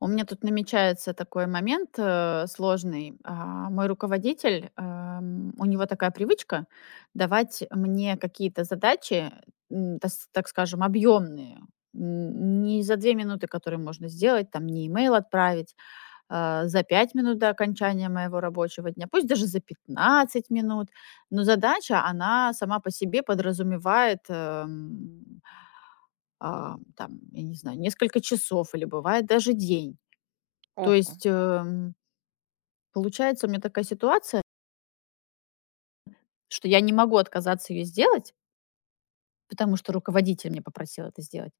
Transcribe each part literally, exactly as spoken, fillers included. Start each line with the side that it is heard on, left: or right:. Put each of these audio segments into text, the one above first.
left: У меня тут намечается такой момент э, сложный. А, Мой руководитель, ам, у него такая привычка давать мне какие-то задачи, м, так, с- так скажем, объемные. Не за две минуты, которые можно сделать, там не имейл отправить, а, за пять минут до окончания моего рабочего дня, пусть даже за пятнадцать минут. Но задача, она сама по себе подразумевает эм, а, там, я не знаю, несколько часов или бывает даже день. То
right: Ого.
left: есть, эм, получается, у меня такая ситуация, что я не могу отказаться ее сделать, потому что руководитель меня попросил это сделать.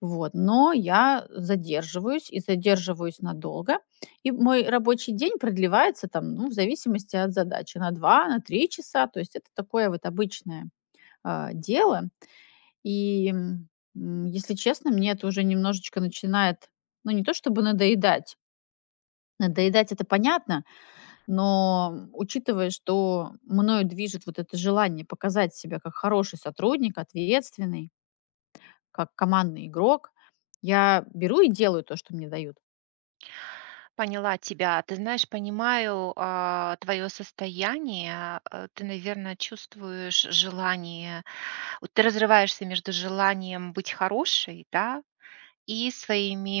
left: Вот. Но я задерживаюсь и задерживаюсь надолго. И мой рабочий день продлевается там, ну, в зависимости от задачи, на два, на три часа. То есть это такое вот обычное а, дело. И, м, м, если честно, мне это уже немножечко начинает, ну, не то чтобы надоедать. Надоедать, это понятно. Но, учитывая, что мною движет вот это желание показать себя как хороший сотрудник, ответственный, как командный игрок, я беру и делаю то, что мне дают.
right: Поняла тебя. Ты знаешь, понимаю, а, твое состояние. А, Ты, наверное, чувствуешь желание. Вот ты разрываешься между желанием быть хорошей, да, и своими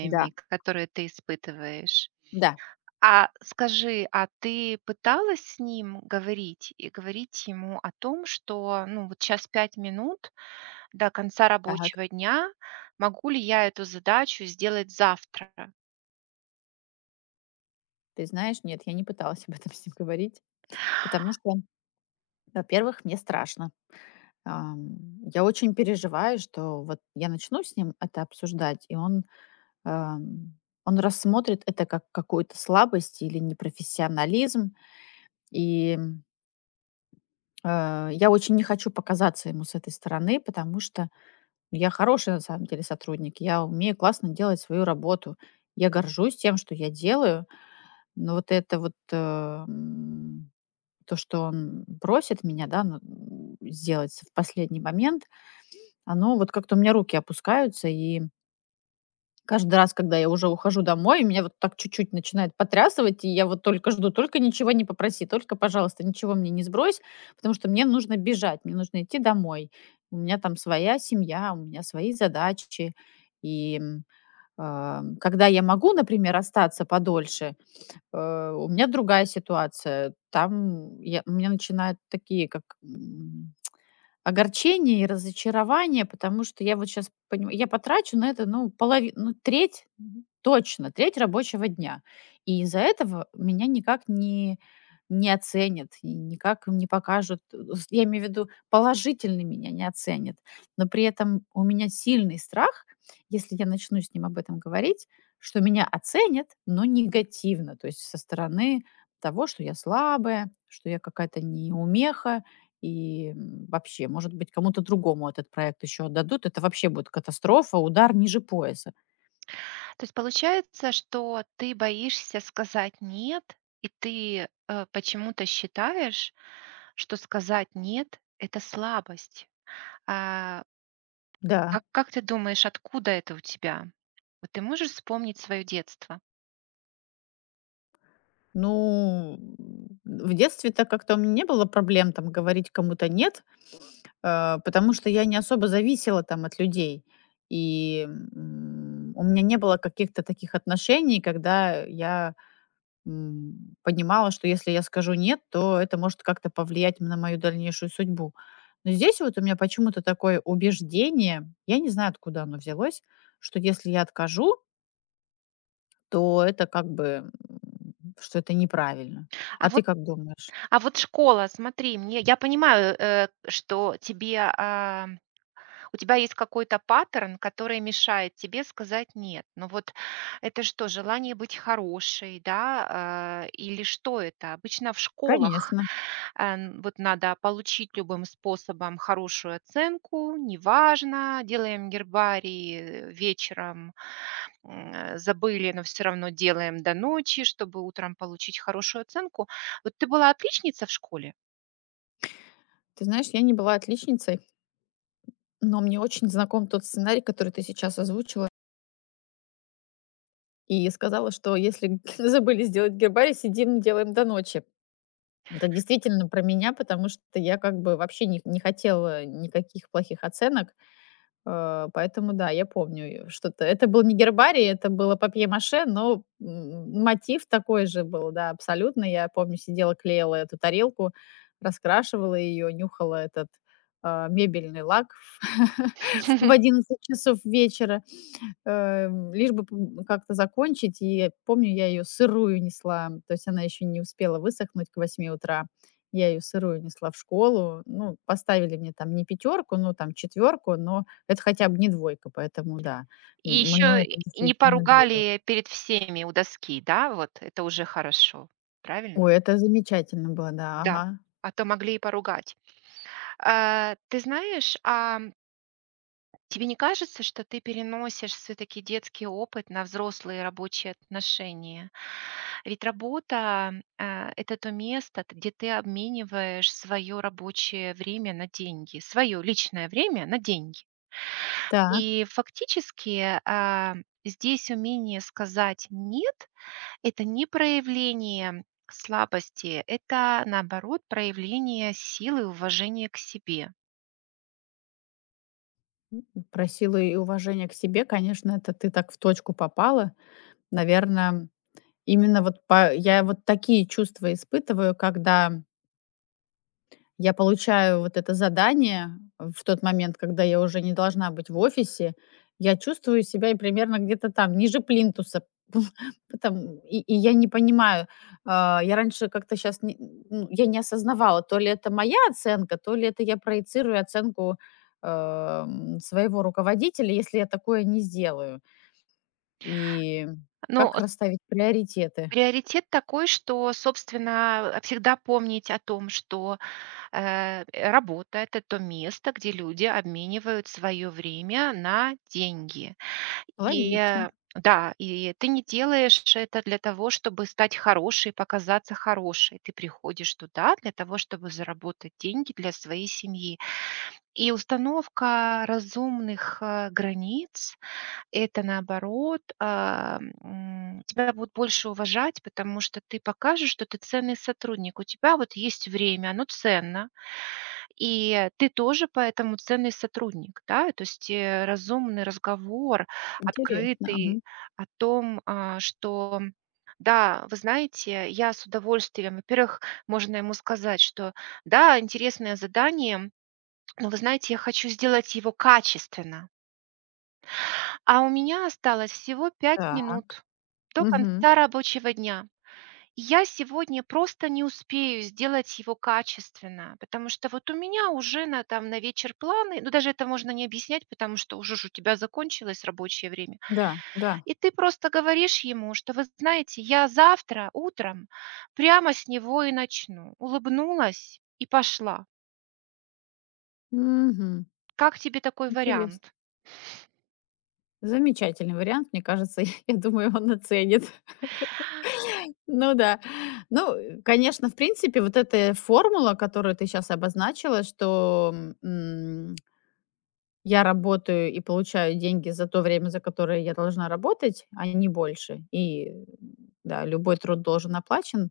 left: Да,
right: которые ты испытываешь.
left: да,
right: А скажи, а ты пыталась с ним говорить и говорить ему о том, что, ну, вот сейчас пять минут до конца
left: так.
right: рабочего дня, могу ли я эту задачу сделать завтра?
left: Ты знаешь, нет, я не пыталась об этом с ним говорить, потому что, во-первых, мне страшно. Ам, я очень переживаю, что вот я начну с ним это обсуждать, и он, ам, он рассмотрит это как какую-то слабость или непрофессионализм. И Э, я очень не хочу показаться ему с этой стороны, потому что я хороший на самом деле сотрудник, я умею классно делать свою работу. Я горжусь тем, что я делаю, но вот это вот, эм, то, что он просит меня, да, ну, м, сделать в последний момент, оно вот как-то у меня руки опускаются. И каждый раз, когда я уже ухожу домой, меня вот так чуть-чуть начинает потрясывать, и я вот только жду, только ничего не попроси, только, пожалуйста, ничего мне не сбрось, потому что мне нужно бежать, мне нужно идти домой. У меня там своя семья, у меня свои задачи. И м, а, когда я могу, например, остаться подольше, э, у меня другая ситуация. Там я, у меня начинают такие, как м, огорчение и разочарование, потому что я вот сейчас понимаю, я потрачу на это, ну, полови ну, треть, мгм, точно, треть рабочего дня. И из-за этого меня никак не не оценят, и никак не покажут, э, с я имею в виду, положительно меня не оценят. Но при этом у меня сильный страх, если я начну с ним об этом говорить, что меня оценят, но негативно, то есть со стороны того, что я слабая, что я какая-то неумеха, и, м, вообще, может быть, кому-то другому этот проект еще отдадут. Это вообще будет катастрофа, удар ниже пояса.
right: То есть получается, что ты боишься сказать "нет", и ты, э, почему-то считаешь, что сказать "нет" — это слабость. А,
left: Да.
right: а как ты думаешь, откуда это у тебя? Вот ты можешь вспомнить свое детство?
left: Ну, м, в детстве-то как-то у меня не было проблем там говорить кому-то нет, э, потому что я не особо зависела там от людей. И, м, у меня не было каких-то таких отношений, когда я М, понимала, что если я скажу "нет", то это может как-то повлиять на мою дальнейшую судьбу. Но здесь вот у меня почему-то такое убеждение, я не знаю, откуда оно взялось, что если я откажу, то это как бы, м, что это неправильно.
right: А
left: А ты
right: вот
left: как думаешь?
right: а вот школа, смотри, мне я понимаю, э, что тебе, а, у тебя есть какой-то паттерн, который мешает тебе сказать нет. Но вот это что, желание быть хорошей, да, э, или что это? Обычно в школах
left: Конечно.
right: э, н- вот надо получить любым способом хорошую оценку, неважно, делаем гербарий э, вечером, м, э, забыли, но все равно делаем до ночи, чтобы утром получить хорошую оценку. Вот ты была отличница в школе?
left: Ты знаешь, я не была отличницей, но мне очень знаком тот сценарий, который ты сейчас озвучила и сказала, что если забыли сделать гербарий, сидим, делаем до ночи. Это действительно про меня, потому что я как бы вообще не не хотела никаких плохих оценок, э, поэтому да, я помню, э, что-то это был не гербарий, это было папье-маше, но, м, мотив такой же был, да, абсолютно. Я помню, сидела, клеила эту тарелку, раскрашивала ее, нюхала этот, а, мебельный лак в одиннадцать часов вечера. Эм, лишь бы п как-то закончить. И помню, я ее сырую несла, то есть она еще не успела высохнуть к восьми утра. Я ее сырую несла в школу. Ну, поставили мне там не пятерку, ну, там четверку, но это хотя бы не двойка, поэтому да,
right: И
left: м мной
right: еще
left: это
right: не
left: действительно двигало.
right: поругали перед всеми у доски, да, вот это уже хорошо, правильно?
left: Ой, это замечательно было, да,
right: Да,
left: ага.
right: а то могли и поругать. А, ты знаешь, а тебе не кажется, что ты переносишь все-таки детский опыт на взрослые рабочие отношения? Ведь работа э, это то место, т- где ты обмениваешь свое рабочее время на деньги, свое личное время на деньги.
left: Так,
right: И фактически а, здесь умение сказать нет это не проявление слабости, это, наоборот, проявление силы и уважения к себе.
left: про силу и уважение к себе, конечно, это ты так в точку попала. Наверное, именно вот по я вот такие чувства испытываю, когда я получаю вот это задание в тот момент, когда я уже не должна быть в офисе. Я чувствую себя и примерно где-то там, ниже плинтуса. Потом, и, и я не понимаю, а, я раньше как-то сейчас, ну, я не осознавала, то ли это моя оценка, то ли это я проецирую оценку эм, своего руководителя, если я такое не сделаю. И
right: Ну,
left: как
right: с
left: расставить приоритеты?
right: приоритет такой, что, собственно, всегда помнить о том, что, э, работа — это то место, где люди обменивают свое время на деньги. И,
left: Логично,
right: э, да, и ты не делаешь это для того, чтобы стать хорошей, показаться хорошей. Ты приходишь туда для того, чтобы заработать деньги для своей семьи. И установка разумных, а, границ — это, наоборот, а, м, тебя будут больше уважать, потому что ты покажешь, что ты ценный сотрудник. У тебя вот есть время, оно ценно, и ты тоже поэтому ценный сотрудник, да. То есть, э, разумный разговор,
left: интересно.
right: открытый
left: Мгм.
right: о том, а, что: "Да, вы знаете, я с удовольствием". Во-первых, можно ему сказать, что: "Да, интересное задание. Но вы знаете, я хочу сделать его качественно, а у меня осталось всего пять
left: Так.
right: минут до
left: Мгм.
right: конца рабочего дня. И я сегодня просто не успею сделать его качественно, потому что вот у меня уже на, там, на вечер планы", ну даже это можно не объяснять, потому что уже ж у тебя закончилось рабочее время.
left: Да, да.
right: И ты просто говоришь ему, что: "Вы знаете, я завтра утром прямо с него и начну". Улыбнулась и пошла.
left: Мгм.
right: Как тебе такой
left: Интересно.
right: вариант?
left: Замечательный вариант, мне кажется, я думаю, он оценит. Ну да. Ну, э, конечно, в принципе, вот эта формула, которую ты сейчас обозначила, что м, я работаю и получаю деньги за то время, за которое я должна работать, а не больше. И м, да, любой труд должен оплачен.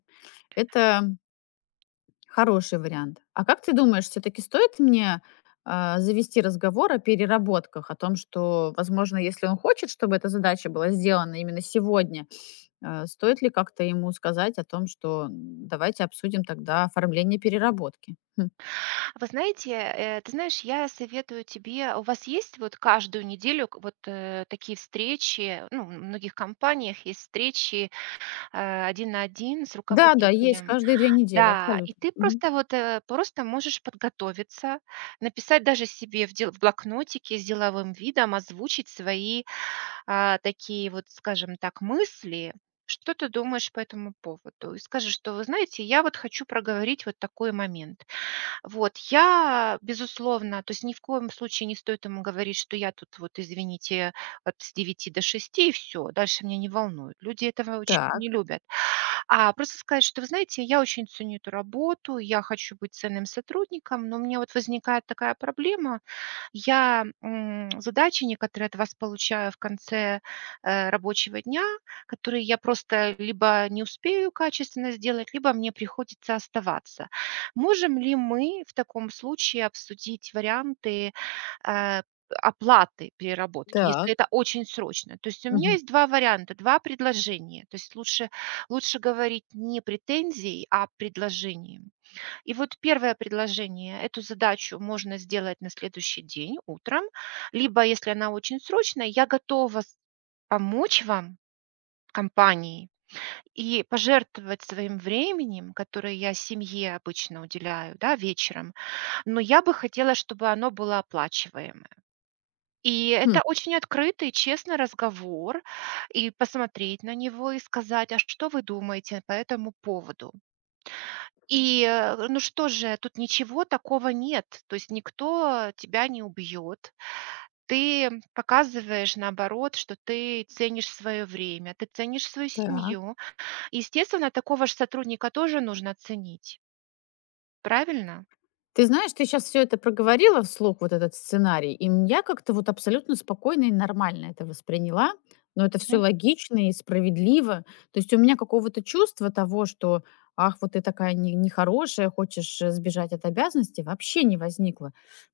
left: Это хороший вариант. А как ты думаешь, все таки стоит мне, а, завести разговор о переработках, о том, что, возможно, если он хочет, чтобы эта задача была сделана именно сегодня, э, стоит ли как-то ему сказать о том, что, м, давайте обсудим тогда оформление переработки? Хм.
right: А Вы знаете, э, ты знаешь, я советую тебе, у вас есть вот каждую неделю к- вот э, такие встречи, ну, в многих компаниях есть встречи э, один на один с
left: Да-да, есть
right: руководителем.
left: каждые две недели,
right: Да, и
left: абсолютно.
right: ты
left: Мгм.
right: просто вот э, просто можешь подготовиться, написать даже себе в, дел- в блокнотике с деловым видом, озвучить свои а, такие вот, скажем так, мысли, что ты думаешь по этому поводу? И скажи, что: "Вы знаете, я вот хочу проговорить вот такой момент". Вот, я, безусловно, то есть ни в коем случае не стоит ему говорить, что: "Я тут вот, извините, от с девяти до шести и все, дальше меня не волнует". Люди этого очень
left: Так,
right: не любят. А просто сказать, что: "Вы знаете, я очень ценю эту работу, я хочу быть ценным сотрудником, но у меня вот возникает такая проблема, я, м, задачи некоторые от вас получаю в конце, э, рабочего дня, которые я просто либо не успею качественно сделать, либо мне приходится оставаться. Можем ли мы в таком случае обсудить варианты, э, оплаты переработки, если
left: так.
right: это очень срочно?" То есть у меня
left: Мгм.
right: есть два варианта, два предложения. То есть лучше лучше говорить не претензией, а предложением. И вот первое предложение. Эту задачу можно сделать на следующий день утром, либо, если она очень срочная, я готова с помочь вам, компании, и пожертвовать своим временем, которое я семье обычно уделяю, да, вечером, но я бы хотела, чтобы оно было оплачиваемое. И
left: Хм.
right: это очень открытый, честный разговор, и посмотреть на него, и сказать: "А что вы думаете по этому поводу?" И, э, ну что же, тут ничего такого нет. То есть никто тебя не убьет. Ты показываешь, наоборот, что ты ценишь свое время, ты ценишь свою
left: Так.
right: семью. Естественно, такого же сотрудника тоже нужно ценить. Правильно?
left: Ты знаешь, ты сейчас все это проговорила вслух, вот этот сценарий, и м, я как-то вот абсолютно спокойно и нормально это восприняла. Но это все
right: Мгм.
left: логично и справедливо. То есть у меня какого-то чувства того, что: "Ах, вот ты такая не нехорошая, хочешь, э, сбежать от обязанностей", вообще не возникло.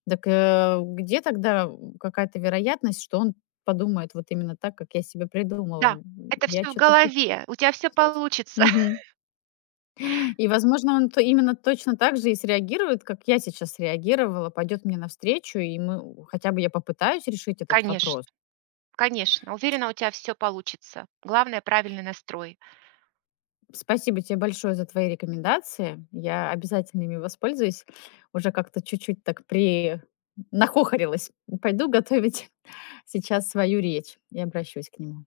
left: Так, э, где тогда, какая-то вероятность, что он подумает вот именно так, как я себе придумала?
right: Да,
left: М,
right: это
left: я
right: все в
left: что то
right: голове. У тебя все получится.
left: и, возможно, он то именно точно так же и среагирует, как я сейчас реагировала, пойдет мне навстречу, и мы хотя бы я попытаюсь решить этот
right: Конечно,
left: вопрос.
right: конечно. Уверена, у тебя все получится. Главное правильный настрой.
left: Спасибо тебе большое за твои рекомендации. Я обязательно ими воспользуюсь. Уже как-то чуть-чуть так при нахохорилась. Пойду готовить сейчас свою речь и обращусь к нему.